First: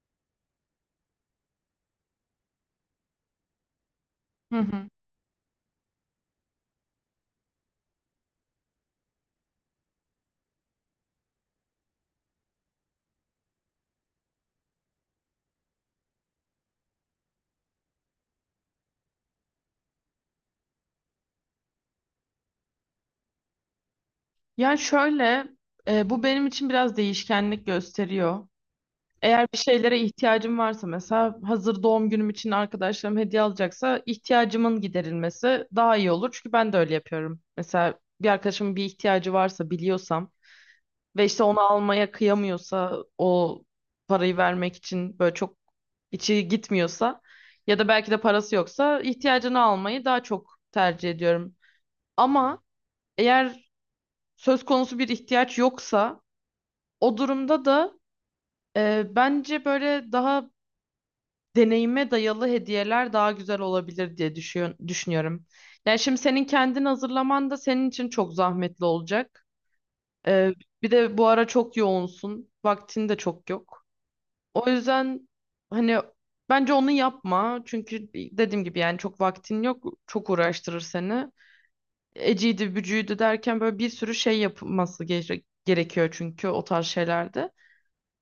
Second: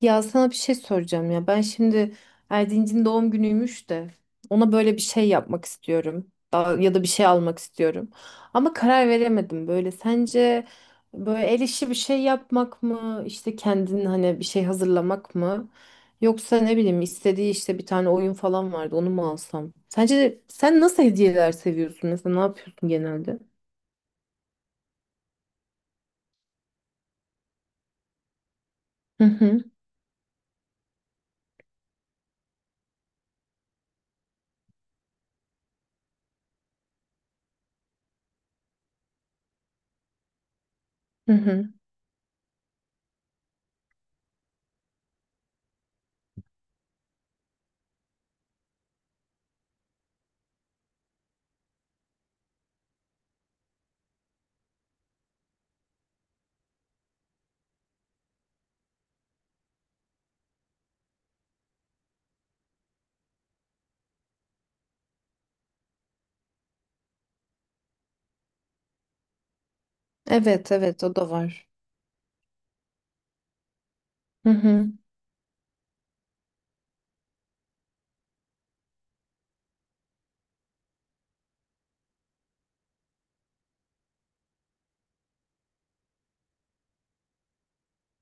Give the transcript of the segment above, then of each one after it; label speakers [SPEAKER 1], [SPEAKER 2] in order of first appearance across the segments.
[SPEAKER 1] Ya sana bir şey soracağım ya. Ben şimdi Erdinc'in doğum günüymüş de
[SPEAKER 2] Hı
[SPEAKER 1] ona
[SPEAKER 2] hı.
[SPEAKER 1] böyle bir şey yapmak istiyorum. Ya da bir şey almak istiyorum. Ama karar veremedim böyle. Sence böyle el işi bir şey yapmak mı? İşte kendin hani bir şey hazırlamak mı? Yoksa ne bileyim istediği işte bir tane oyun falan vardı onu mu alsam? Sence sen nasıl hediyeler seviyorsun? Mesela ne yapıyorsun genelde?
[SPEAKER 2] Yani şöyle, bu benim için biraz değişkenlik gösteriyor.
[SPEAKER 1] Hı
[SPEAKER 2] Eğer bir
[SPEAKER 1] hı,
[SPEAKER 2] şeylere ihtiyacım varsa mesela hazır doğum günüm için arkadaşlarım hediye alacaksa ihtiyacımın giderilmesi daha iyi olur. Çünkü ben de öyle yapıyorum. Mesela bir arkadaşımın bir ihtiyacı varsa biliyorsam ve
[SPEAKER 1] hı
[SPEAKER 2] işte onu
[SPEAKER 1] hı.
[SPEAKER 2] almaya kıyamıyorsa o parayı vermek için böyle çok içi gitmiyorsa ya da belki de parası yoksa ihtiyacını almayı daha çok tercih ediyorum. Ama eğer söz konusu bir ihtiyaç yoksa o durumda da bence böyle daha deneyime dayalı hediyeler daha güzel olabilir diye düşünüyorum. Yani şimdi senin kendin hazırlaman da senin için çok zahmetli olacak. E,
[SPEAKER 1] Evet
[SPEAKER 2] bir
[SPEAKER 1] evet, o
[SPEAKER 2] de bu
[SPEAKER 1] da
[SPEAKER 2] ara
[SPEAKER 1] var.
[SPEAKER 2] çok yoğunsun. Vaktin de çok yok.
[SPEAKER 1] Hı
[SPEAKER 2] O
[SPEAKER 1] hı.
[SPEAKER 2] yüzden hani bence onu yapma. Çünkü dediğim gibi yani çok vaktin yok. Çok uğraştırır seni. Eciydi, bücüydü derken böyle bir sürü şey yapılması gerekiyor çünkü o tarz şeylerde.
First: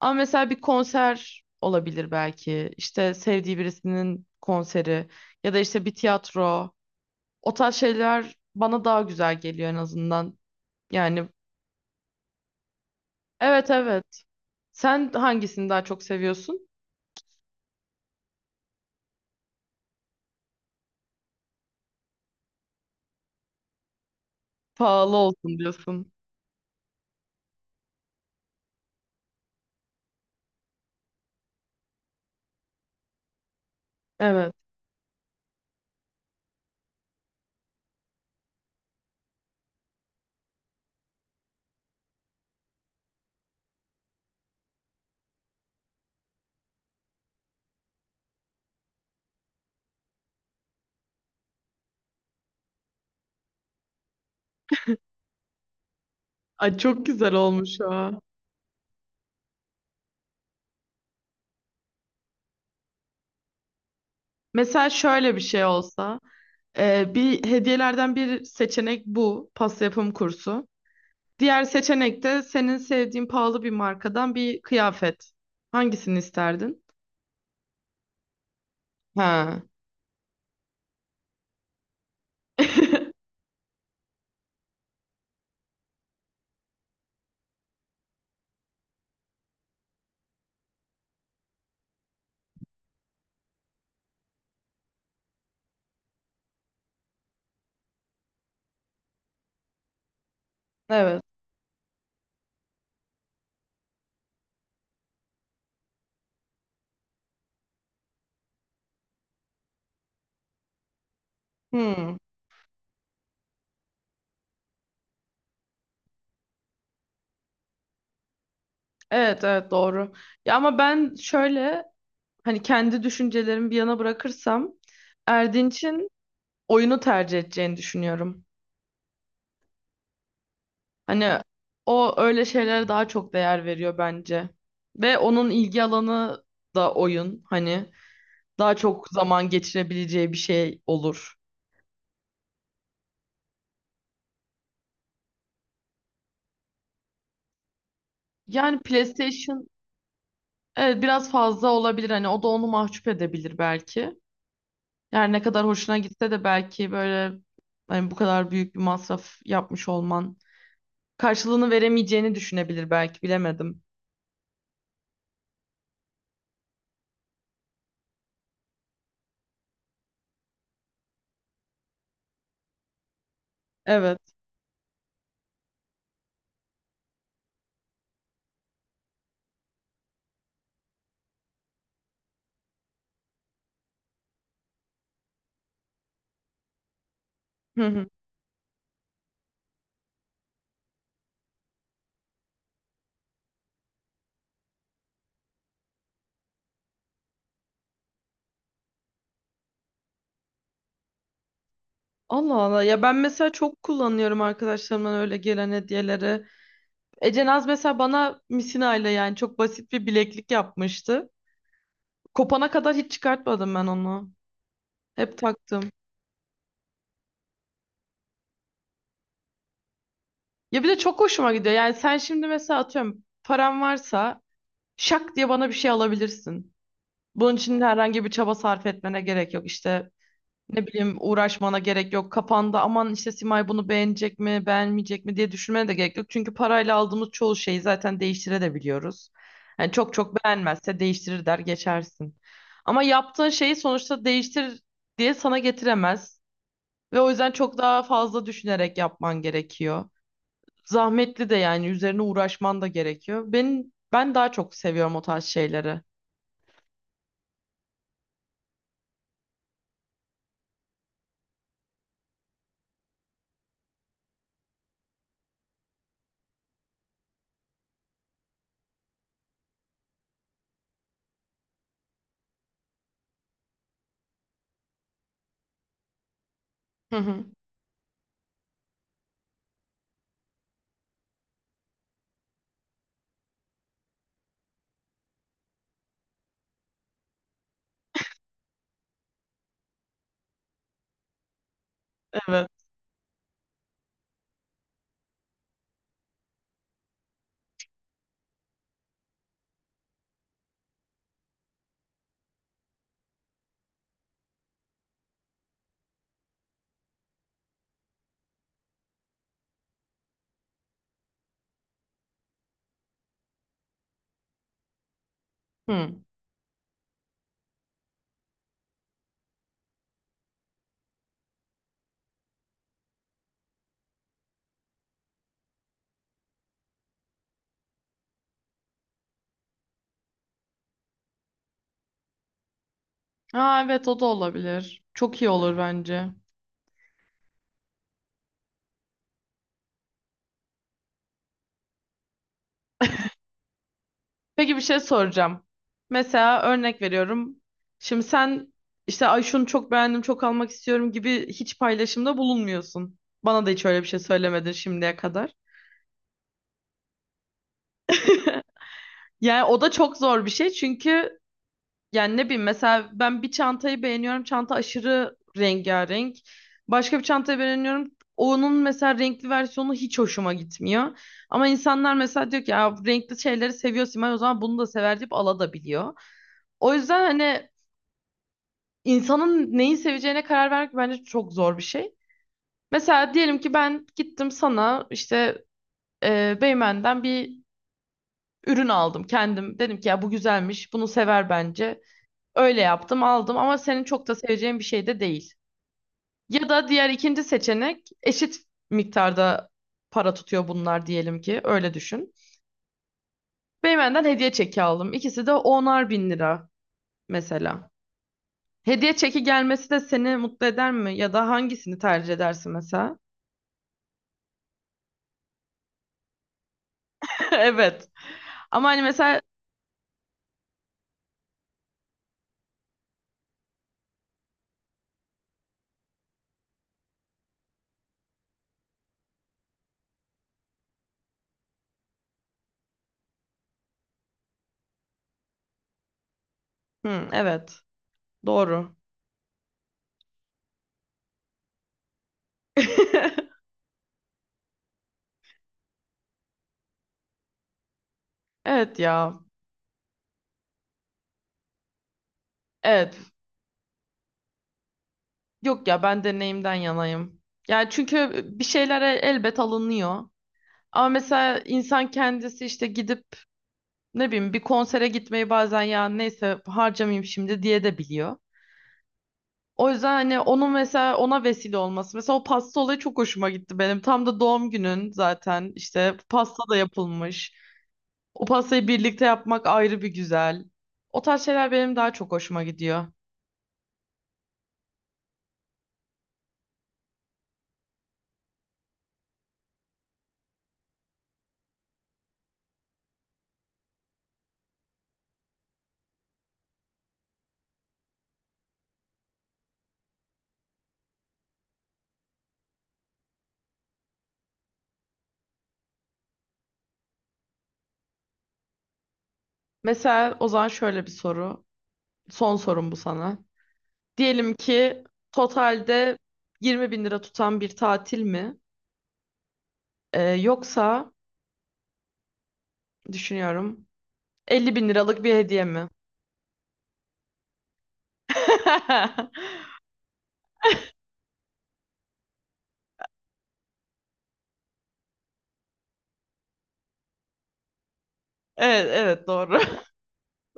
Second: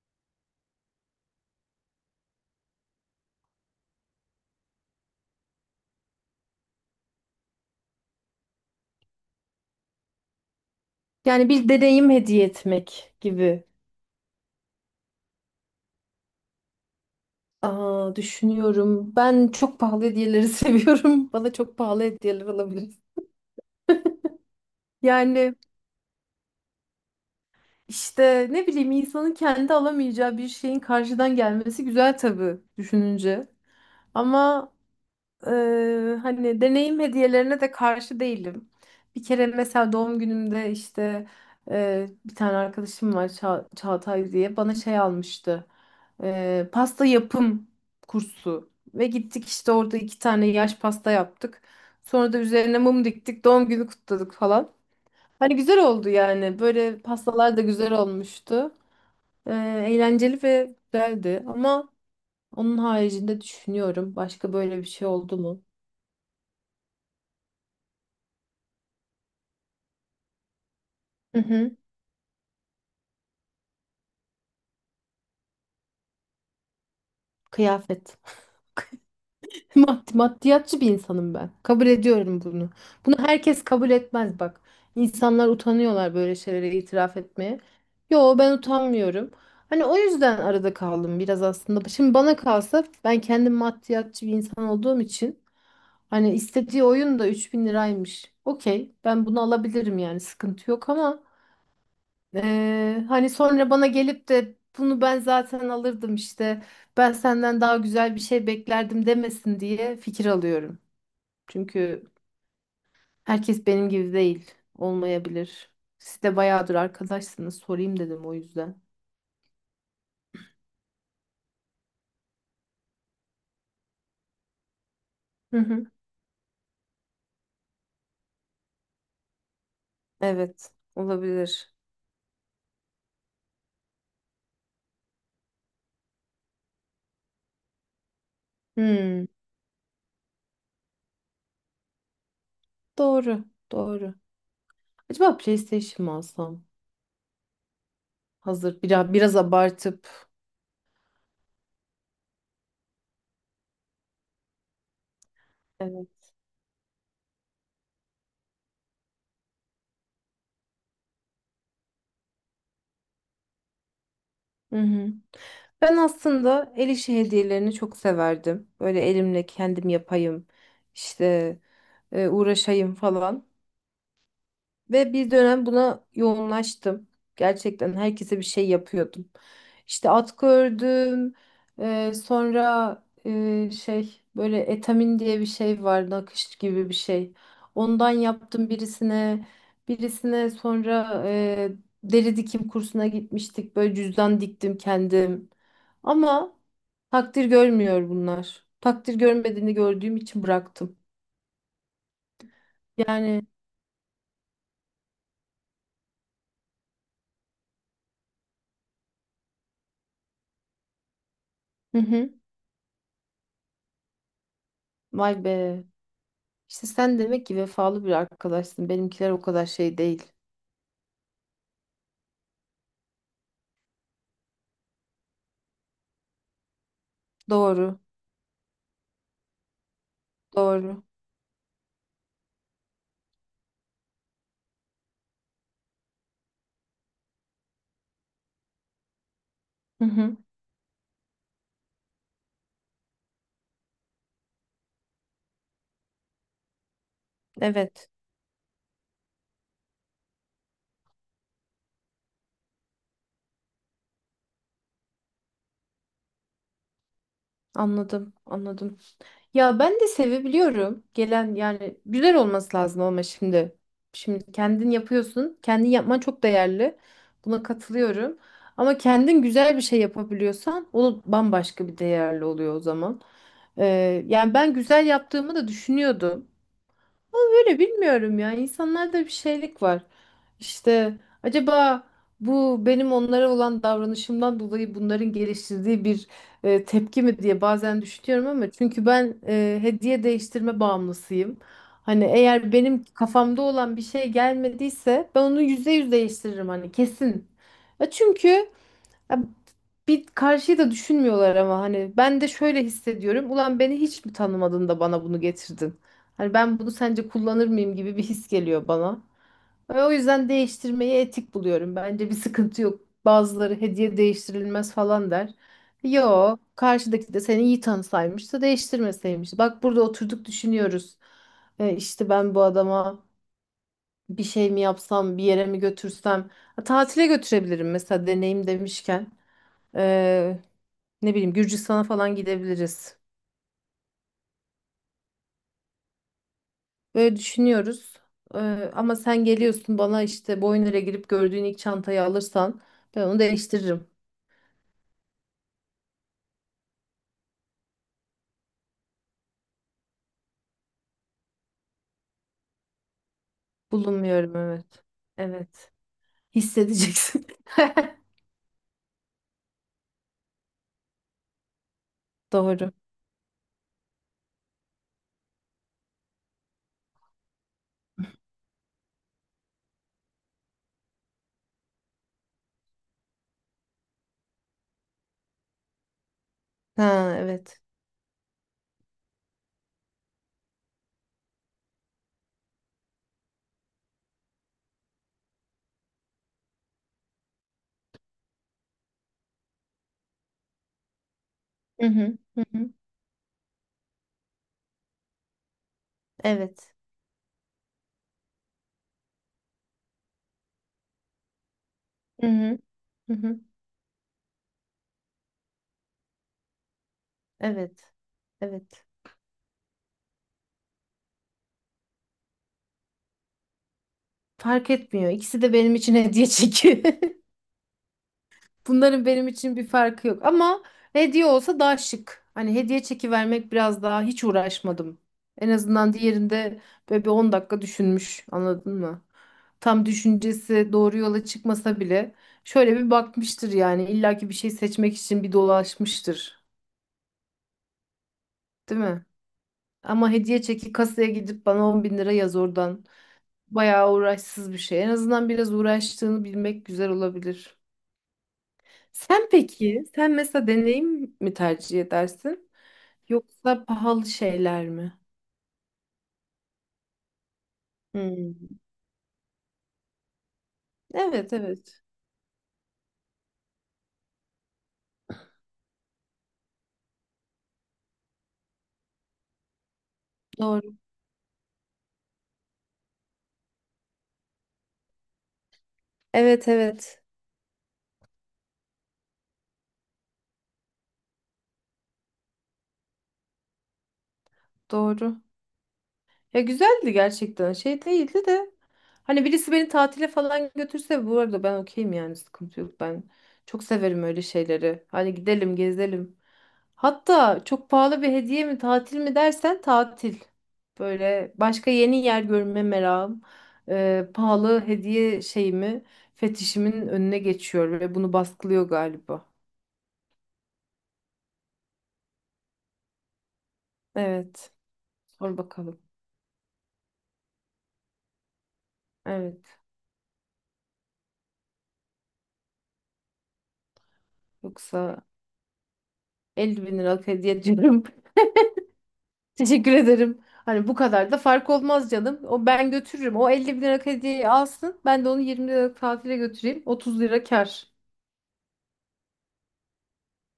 [SPEAKER 2] Ama mesela bir konser olabilir belki. İşte sevdiği birisinin konseri ya da işte bir tiyatro. O tarz şeyler bana daha güzel geliyor en azından. Yani
[SPEAKER 1] Yani bir deneyim hediye etmek gibi.
[SPEAKER 2] evet, evet. Sen hangisini daha çok seviyorsun?
[SPEAKER 1] Aa, düşünüyorum. Ben çok pahalı hediyeleri seviyorum. Bana çok pahalı hediyeler alabilir.
[SPEAKER 2] Pahalı
[SPEAKER 1] Yani
[SPEAKER 2] olsun diyorsun.
[SPEAKER 1] işte ne bileyim, insanın kendi alamayacağı bir şeyin karşıdan gelmesi güzel tabii düşününce.
[SPEAKER 2] Evet.
[SPEAKER 1] Ama hani deneyim hediyelerine de karşı değilim. Bir kere mesela doğum günümde işte bir tane arkadaşım var, Çağatay diye, bana şey almıştı. Pasta yapım kursu ve gittik işte orada iki tane yaş pasta yaptık. Sonra da üzerine mum diktik, doğum günü kutladık falan. Hani güzel oldu yani.
[SPEAKER 2] Ay
[SPEAKER 1] Böyle
[SPEAKER 2] çok güzel
[SPEAKER 1] pastalar da
[SPEAKER 2] olmuş
[SPEAKER 1] güzel
[SPEAKER 2] ha.
[SPEAKER 1] olmuştu. Eee, Eğlenceli ve güzeldi ama onun haricinde düşünüyorum, başka böyle bir
[SPEAKER 2] Mesela
[SPEAKER 1] şey
[SPEAKER 2] şöyle
[SPEAKER 1] oldu
[SPEAKER 2] bir
[SPEAKER 1] mu?
[SPEAKER 2] şey olsa, bir hediyelerden bir seçenek bu pasta yapım kursu.
[SPEAKER 1] Hı
[SPEAKER 2] Diğer
[SPEAKER 1] hı.
[SPEAKER 2] seçenek de senin sevdiğin pahalı bir markadan bir kıyafet. Hangisini isterdin?
[SPEAKER 1] Kıyafet.
[SPEAKER 2] Ha.
[SPEAKER 1] Maddiyatçı bir insanım ben. Kabul ediyorum bunu. Bunu herkes kabul etmez bak. İnsanlar utanıyorlar böyle şeylere itiraf etmeye. Yo, ben utanmıyorum. Hani o yüzden arada kaldım biraz aslında. Şimdi bana kalsa, ben kendim maddiyatçı bir insan olduğum için, hani istediği oyun da 3 bin liraymış. Okey, ben bunu alabilirim yani, sıkıntı yok, ama
[SPEAKER 2] Evet.
[SPEAKER 1] hani sonra bana gelip de, bunu ben zaten alırdım işte, ben senden daha güzel bir şey beklerdim demesin diye fikir alıyorum. Çünkü
[SPEAKER 2] Hmm.
[SPEAKER 1] herkes benim gibi değil, olmayabilir. Siz de bayağıdır arkadaşsınız, sorayım dedim o yüzden.
[SPEAKER 2] Evet, evet, doğru. Ya ama ben şöyle hani kendi düşüncelerimi bir yana bırakırsam
[SPEAKER 1] Hı hı.
[SPEAKER 2] Erdinç'in oyunu tercih edeceğini düşünüyorum.
[SPEAKER 1] Evet,
[SPEAKER 2] Hani
[SPEAKER 1] olabilir.
[SPEAKER 2] o öyle şeylere daha çok değer veriyor bence. Ve onun ilgi alanı da oyun. Hani daha çok
[SPEAKER 1] Hmm,
[SPEAKER 2] zaman geçirebileceği bir şey olur.
[SPEAKER 1] doğru, doğru. Acaba PlayStation mı alsam?
[SPEAKER 2] Yani
[SPEAKER 1] Hazır biraz, biraz
[SPEAKER 2] PlayStation
[SPEAKER 1] abartıp.
[SPEAKER 2] evet biraz fazla olabilir. Hani o da onu mahcup edebilir belki. Yani ne kadar hoşuna gitse de belki böyle hani bu kadar büyük bir masraf yapmış olman karşılığını veremeyeceğini düşünebilir belki bilemedim.
[SPEAKER 1] Hı hı. Ben aslında el işi hediyelerini çok severdim. Böyle elimle kendim yapayım, işte uğraşayım falan.
[SPEAKER 2] Evet.
[SPEAKER 1] Ve bir dönem buna yoğunlaştım. Gerçekten herkese bir şey yapıyordum. İşte atkı ördüm. Sonra şey, böyle etamin diye bir şey var. Nakış gibi bir şey.
[SPEAKER 2] Hı hı.
[SPEAKER 1] Ondan yaptım birisine. Birisine sonra deri dikim kursuna gitmiştik. Böyle cüzdan diktim kendim. Ama takdir görmüyor bunlar. Takdir görmediğini gördüğüm için bıraktım.
[SPEAKER 2] Allah Allah ya, ben
[SPEAKER 1] Yani,
[SPEAKER 2] mesela çok kullanıyorum arkadaşlarımdan öyle gelen hediyeleri. Ece Naz mesela bana misinayla yani çok basit bir bileklik yapmıştı.
[SPEAKER 1] hı hı.
[SPEAKER 2] Kopana kadar hiç çıkartmadım ben onu. Hep
[SPEAKER 1] Vay be.
[SPEAKER 2] taktım.
[SPEAKER 1] İşte sen demek ki vefalı bir arkadaşsın. Benimkiler o kadar şey değil.
[SPEAKER 2] Ya bir de çok hoşuma gidiyor. Yani sen şimdi mesela atıyorum param varsa şak diye bana bir şey alabilirsin. Bunun için
[SPEAKER 1] Doğru,
[SPEAKER 2] herhangi bir çaba sarf etmene gerek yok. İşte ne
[SPEAKER 1] doğru.
[SPEAKER 2] bileyim uğraşmana gerek yok. Kafanda aman işte Simay bunu beğenecek mi, beğenmeyecek mi diye düşünmene de gerek yok. Çünkü parayla aldığımız çoğu şeyi zaten değiştirebiliyoruz. Yani
[SPEAKER 1] Hı
[SPEAKER 2] çok
[SPEAKER 1] hı.
[SPEAKER 2] çok beğenmezse değiştirir der geçersin. Ama yaptığın şeyi sonuçta değiştir diye sana getiremez. Ve o yüzden çok daha
[SPEAKER 1] Evet,
[SPEAKER 2] fazla düşünerek yapman gerekiyor. Zahmetli de, yani üzerine uğraşman da gerekiyor. Ben daha çok seviyorum o tarz şeyleri.
[SPEAKER 1] anladım, anladım. Ya ben de sevebiliyorum. Gelen yani güzel olması lazım ama şimdi. Şimdi kendin yapıyorsun. Kendin yapman çok değerli. Buna katılıyorum. Ama kendin güzel bir şey yapabiliyorsan, o bambaşka bir değerli oluyor o zaman. Ee, Yani ben güzel yaptığımı da düşünüyordum.
[SPEAKER 2] Hı hı.
[SPEAKER 1] Böyle bilmiyorum ya. İnsanlarda bir şeylik var. İşte acaba bu benim onlara olan davranışımdan dolayı bunların geliştirdiği bir tepki mi diye bazen düşünüyorum, ama çünkü ben hediye değiştirme bağımlısıyım. Hani
[SPEAKER 2] Evet.
[SPEAKER 1] eğer benim kafamda olan bir şey gelmediyse, ben onu %100 değiştiririm, hani kesin. Ya çünkü, ya bir karşıyı da düşünmüyorlar, ama hani ben de şöyle hissediyorum. Ulan, beni hiç mi tanımadın da bana bunu getirdin? Hani ben bunu sence kullanır mıyım gibi bir his geliyor bana. Ve o yüzden değiştirmeyi etik buluyorum. Bence bir sıkıntı yok. Bazıları hediye değiştirilmez falan der.
[SPEAKER 2] Hı.
[SPEAKER 1] Yo, karşıdaki de seni iyi tanısaymış da değiştirmeseymiş. Bak, burada oturduk, düşünüyoruz. İşte ben bu adama bir şey mi yapsam, bir yere mi götürsem. Ha, tatile götürebilirim mesela, deneyim demişken. Ne bileyim, Gürcistan'a falan gidebiliriz.
[SPEAKER 2] Aa, evet o da olabilir. Çok iyi olur bence.
[SPEAKER 1] Böyle düşünüyoruz. Ee, Ama sen geliyorsun bana işte, Boyner'e girip gördüğün ilk çantayı alırsan ben onu değiştiririm.
[SPEAKER 2] Peki bir şey soracağım. Mesela örnek veriyorum. Şimdi sen işte ay şunu çok beğendim çok almak istiyorum gibi hiç paylaşımda bulunmuyorsun. Bana da hiç öyle bir şey
[SPEAKER 1] Bulunmuyorum,
[SPEAKER 2] söylemedin
[SPEAKER 1] evet.
[SPEAKER 2] şimdiye kadar.
[SPEAKER 1] Evet. Hissedeceksin.
[SPEAKER 2] Yani o da çok zor bir şey çünkü yani ne bileyim
[SPEAKER 1] Doğru.
[SPEAKER 2] mesela ben bir çantayı beğeniyorum. Çanta aşırı rengarenk. Başka bir çantayı beğeniyorum. Onun mesela renkli versiyonu hiç hoşuma gitmiyor. Ama insanlar mesela diyor ki ya renkli şeyleri seviyor Simay, o zaman bunu da sever deyip alabiliyor. O yüzden
[SPEAKER 1] Ha,
[SPEAKER 2] hani
[SPEAKER 1] evet.
[SPEAKER 2] insanın neyi seveceğine karar vermek bence çok zor bir şey. Mesela diyelim ki ben gittim sana işte Beymen'den bir ürün aldım kendim. Dedim ki ya bu güzelmiş, bunu sever bence.
[SPEAKER 1] Hı hı. Hı
[SPEAKER 2] Öyle
[SPEAKER 1] hı.
[SPEAKER 2] yaptım, aldım ama senin çok da seveceğin bir şey de değil. Ya da
[SPEAKER 1] Evet.
[SPEAKER 2] diğer ikinci seçenek eşit miktarda para tutuyor bunlar diyelim ki, öyle düşün.
[SPEAKER 1] Hı hı. Hı hı.
[SPEAKER 2] Beymen'den hediye çeki aldım. İkisi de onar bin lira mesela.
[SPEAKER 1] Evet. Evet.
[SPEAKER 2] Hediye çeki gelmesi de seni mutlu eder mi? Ya da hangisini tercih edersin mesela?
[SPEAKER 1] Fark etmiyor. İkisi de benim için hediye çünkü.
[SPEAKER 2] Evet. Ama hani
[SPEAKER 1] Bunların
[SPEAKER 2] mesela
[SPEAKER 1] benim için bir farkı yok, ama hediye olsa daha şık. Hani hediye çeki vermek biraz daha, hiç uğraşmadım. En azından diğerinde böyle bir 10 dakika düşünmüş. Anladın mı? Tam düşüncesi doğru yola çıkmasa bile, şöyle bir bakmıştır yani, illaki bir şey seçmek için bir dolaşmıştır.
[SPEAKER 2] hı, evet. Doğru.
[SPEAKER 1] Değil mi? Ama hediye çeki, kasaya gidip bana 10 bin lira yaz oradan. Bayağı uğraşsız bir şey. En azından biraz uğraştığını bilmek güzel olabilir.
[SPEAKER 2] Evet ya.
[SPEAKER 1] Sen peki, sen mesela deneyim mi tercih edersin?
[SPEAKER 2] Evet.
[SPEAKER 1] Yoksa pahalı şeyler mi?
[SPEAKER 2] Yok ya, ben deneyimden yanayım. Yani çünkü bir
[SPEAKER 1] Hmm.
[SPEAKER 2] şeylere elbet alınıyor. Ama
[SPEAKER 1] Evet,
[SPEAKER 2] mesela
[SPEAKER 1] evet.
[SPEAKER 2] insan kendisi işte gidip ne bileyim bir konsere gitmeyi bazen ya neyse harcamayayım şimdi diye de biliyor. O yüzden hani onun
[SPEAKER 1] Doğru.
[SPEAKER 2] mesela ona vesile olması. Mesela o pasta olayı çok hoşuma gitti benim. Tam da doğum günün zaten işte pasta
[SPEAKER 1] Evet,
[SPEAKER 2] da
[SPEAKER 1] evet.
[SPEAKER 2] yapılmış. O pastayı birlikte yapmak ayrı bir güzel. O tarz şeyler benim daha çok hoşuma gidiyor.
[SPEAKER 1] Doğru. Ya güzeldi gerçekten. Şey değildi de. Hani birisi beni tatile falan götürse bu arada, ben okeyim yani, sıkıntı yok. Ben çok severim öyle şeyleri. Hani gidelim, gezelim. Hatta çok pahalı bir hediye mi, tatil mi dersen, tatil. Böyle başka yeni yer görme merakım pahalı hediye şeyimi, fetişimin önüne geçiyor ve bunu baskılıyor galiba.
[SPEAKER 2] Mesela o zaman şöyle bir soru. Son sorum bu sana. Diyelim
[SPEAKER 1] Evet.
[SPEAKER 2] ki
[SPEAKER 1] Sor bakalım.
[SPEAKER 2] totalde 20 bin lira tutan bir tatil mi?
[SPEAKER 1] Evet.
[SPEAKER 2] Yoksa düşünüyorum. 50 bin liralık
[SPEAKER 1] Yoksa
[SPEAKER 2] bir hediye mi?
[SPEAKER 1] 50 bin liralık hediye ediyorum. Teşekkür ederim. Hani bu kadar da fark olmaz canım. O, ben götürürüm. O 50 bin liralık hediyeyi alsın. Ben de onu 20 liralık tatile götüreyim. 30 lira kar.
[SPEAKER 2] Evet, evet doğru.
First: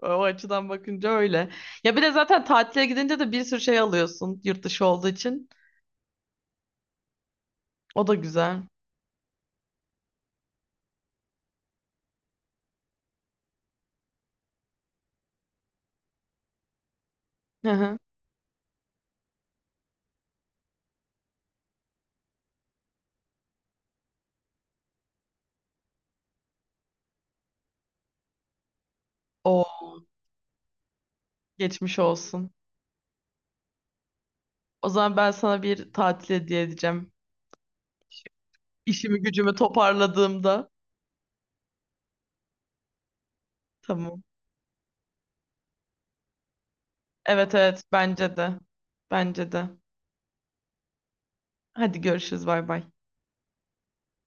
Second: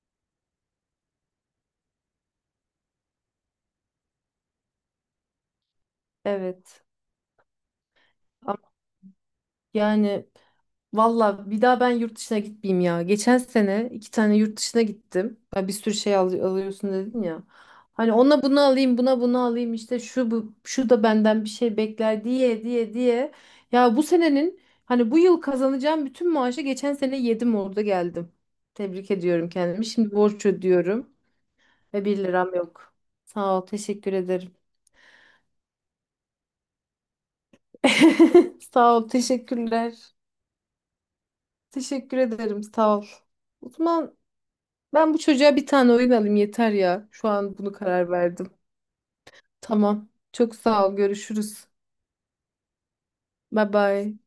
[SPEAKER 2] O açıdan bakınca öyle. Ya bir de zaten tatile gidince de bir sürü şey alıyorsun yurt dışı olduğu için.
[SPEAKER 1] Evet.
[SPEAKER 2] O da
[SPEAKER 1] Ama
[SPEAKER 2] güzel.
[SPEAKER 1] yani, valla bir daha ben yurt dışına gitmeyeyim ya. Geçen sene iki tane yurt dışına gittim. Ya bir sürü şey alıyorsun dedin ya.
[SPEAKER 2] Hı hı.
[SPEAKER 1] Hani ona bunu alayım, buna bunu alayım, işte şu bu, şu da benden bir şey bekler diye diye diye. Ya bu senenin, hani bu yıl kazanacağım bütün maaşı geçen sene yedim orada geldim. Tebrik ediyorum kendimi.
[SPEAKER 2] O
[SPEAKER 1] Şimdi borç ödüyorum
[SPEAKER 2] geçmiş
[SPEAKER 1] ve bir
[SPEAKER 2] olsun.
[SPEAKER 1] liram yok. Sağ ol, teşekkür ederim.
[SPEAKER 2] O zaman ben sana bir tatil hediye edeceğim.
[SPEAKER 1] Sağ ol,
[SPEAKER 2] İşimi gücümü
[SPEAKER 1] teşekkürler.
[SPEAKER 2] toparladığımda.
[SPEAKER 1] Teşekkür ederim, sağ ol. Osman.
[SPEAKER 2] Tamam.
[SPEAKER 1] Ben bu çocuğa bir tane oyun alayım yeter ya. Şu
[SPEAKER 2] Evet,
[SPEAKER 1] an bunu
[SPEAKER 2] evet
[SPEAKER 1] karar
[SPEAKER 2] bence
[SPEAKER 1] verdim.
[SPEAKER 2] de. Bence de.
[SPEAKER 1] Tamam. Çok sağ ol. Görüşürüz.
[SPEAKER 2] Hadi görüşürüz, bay bay.
[SPEAKER 1] Bye bye.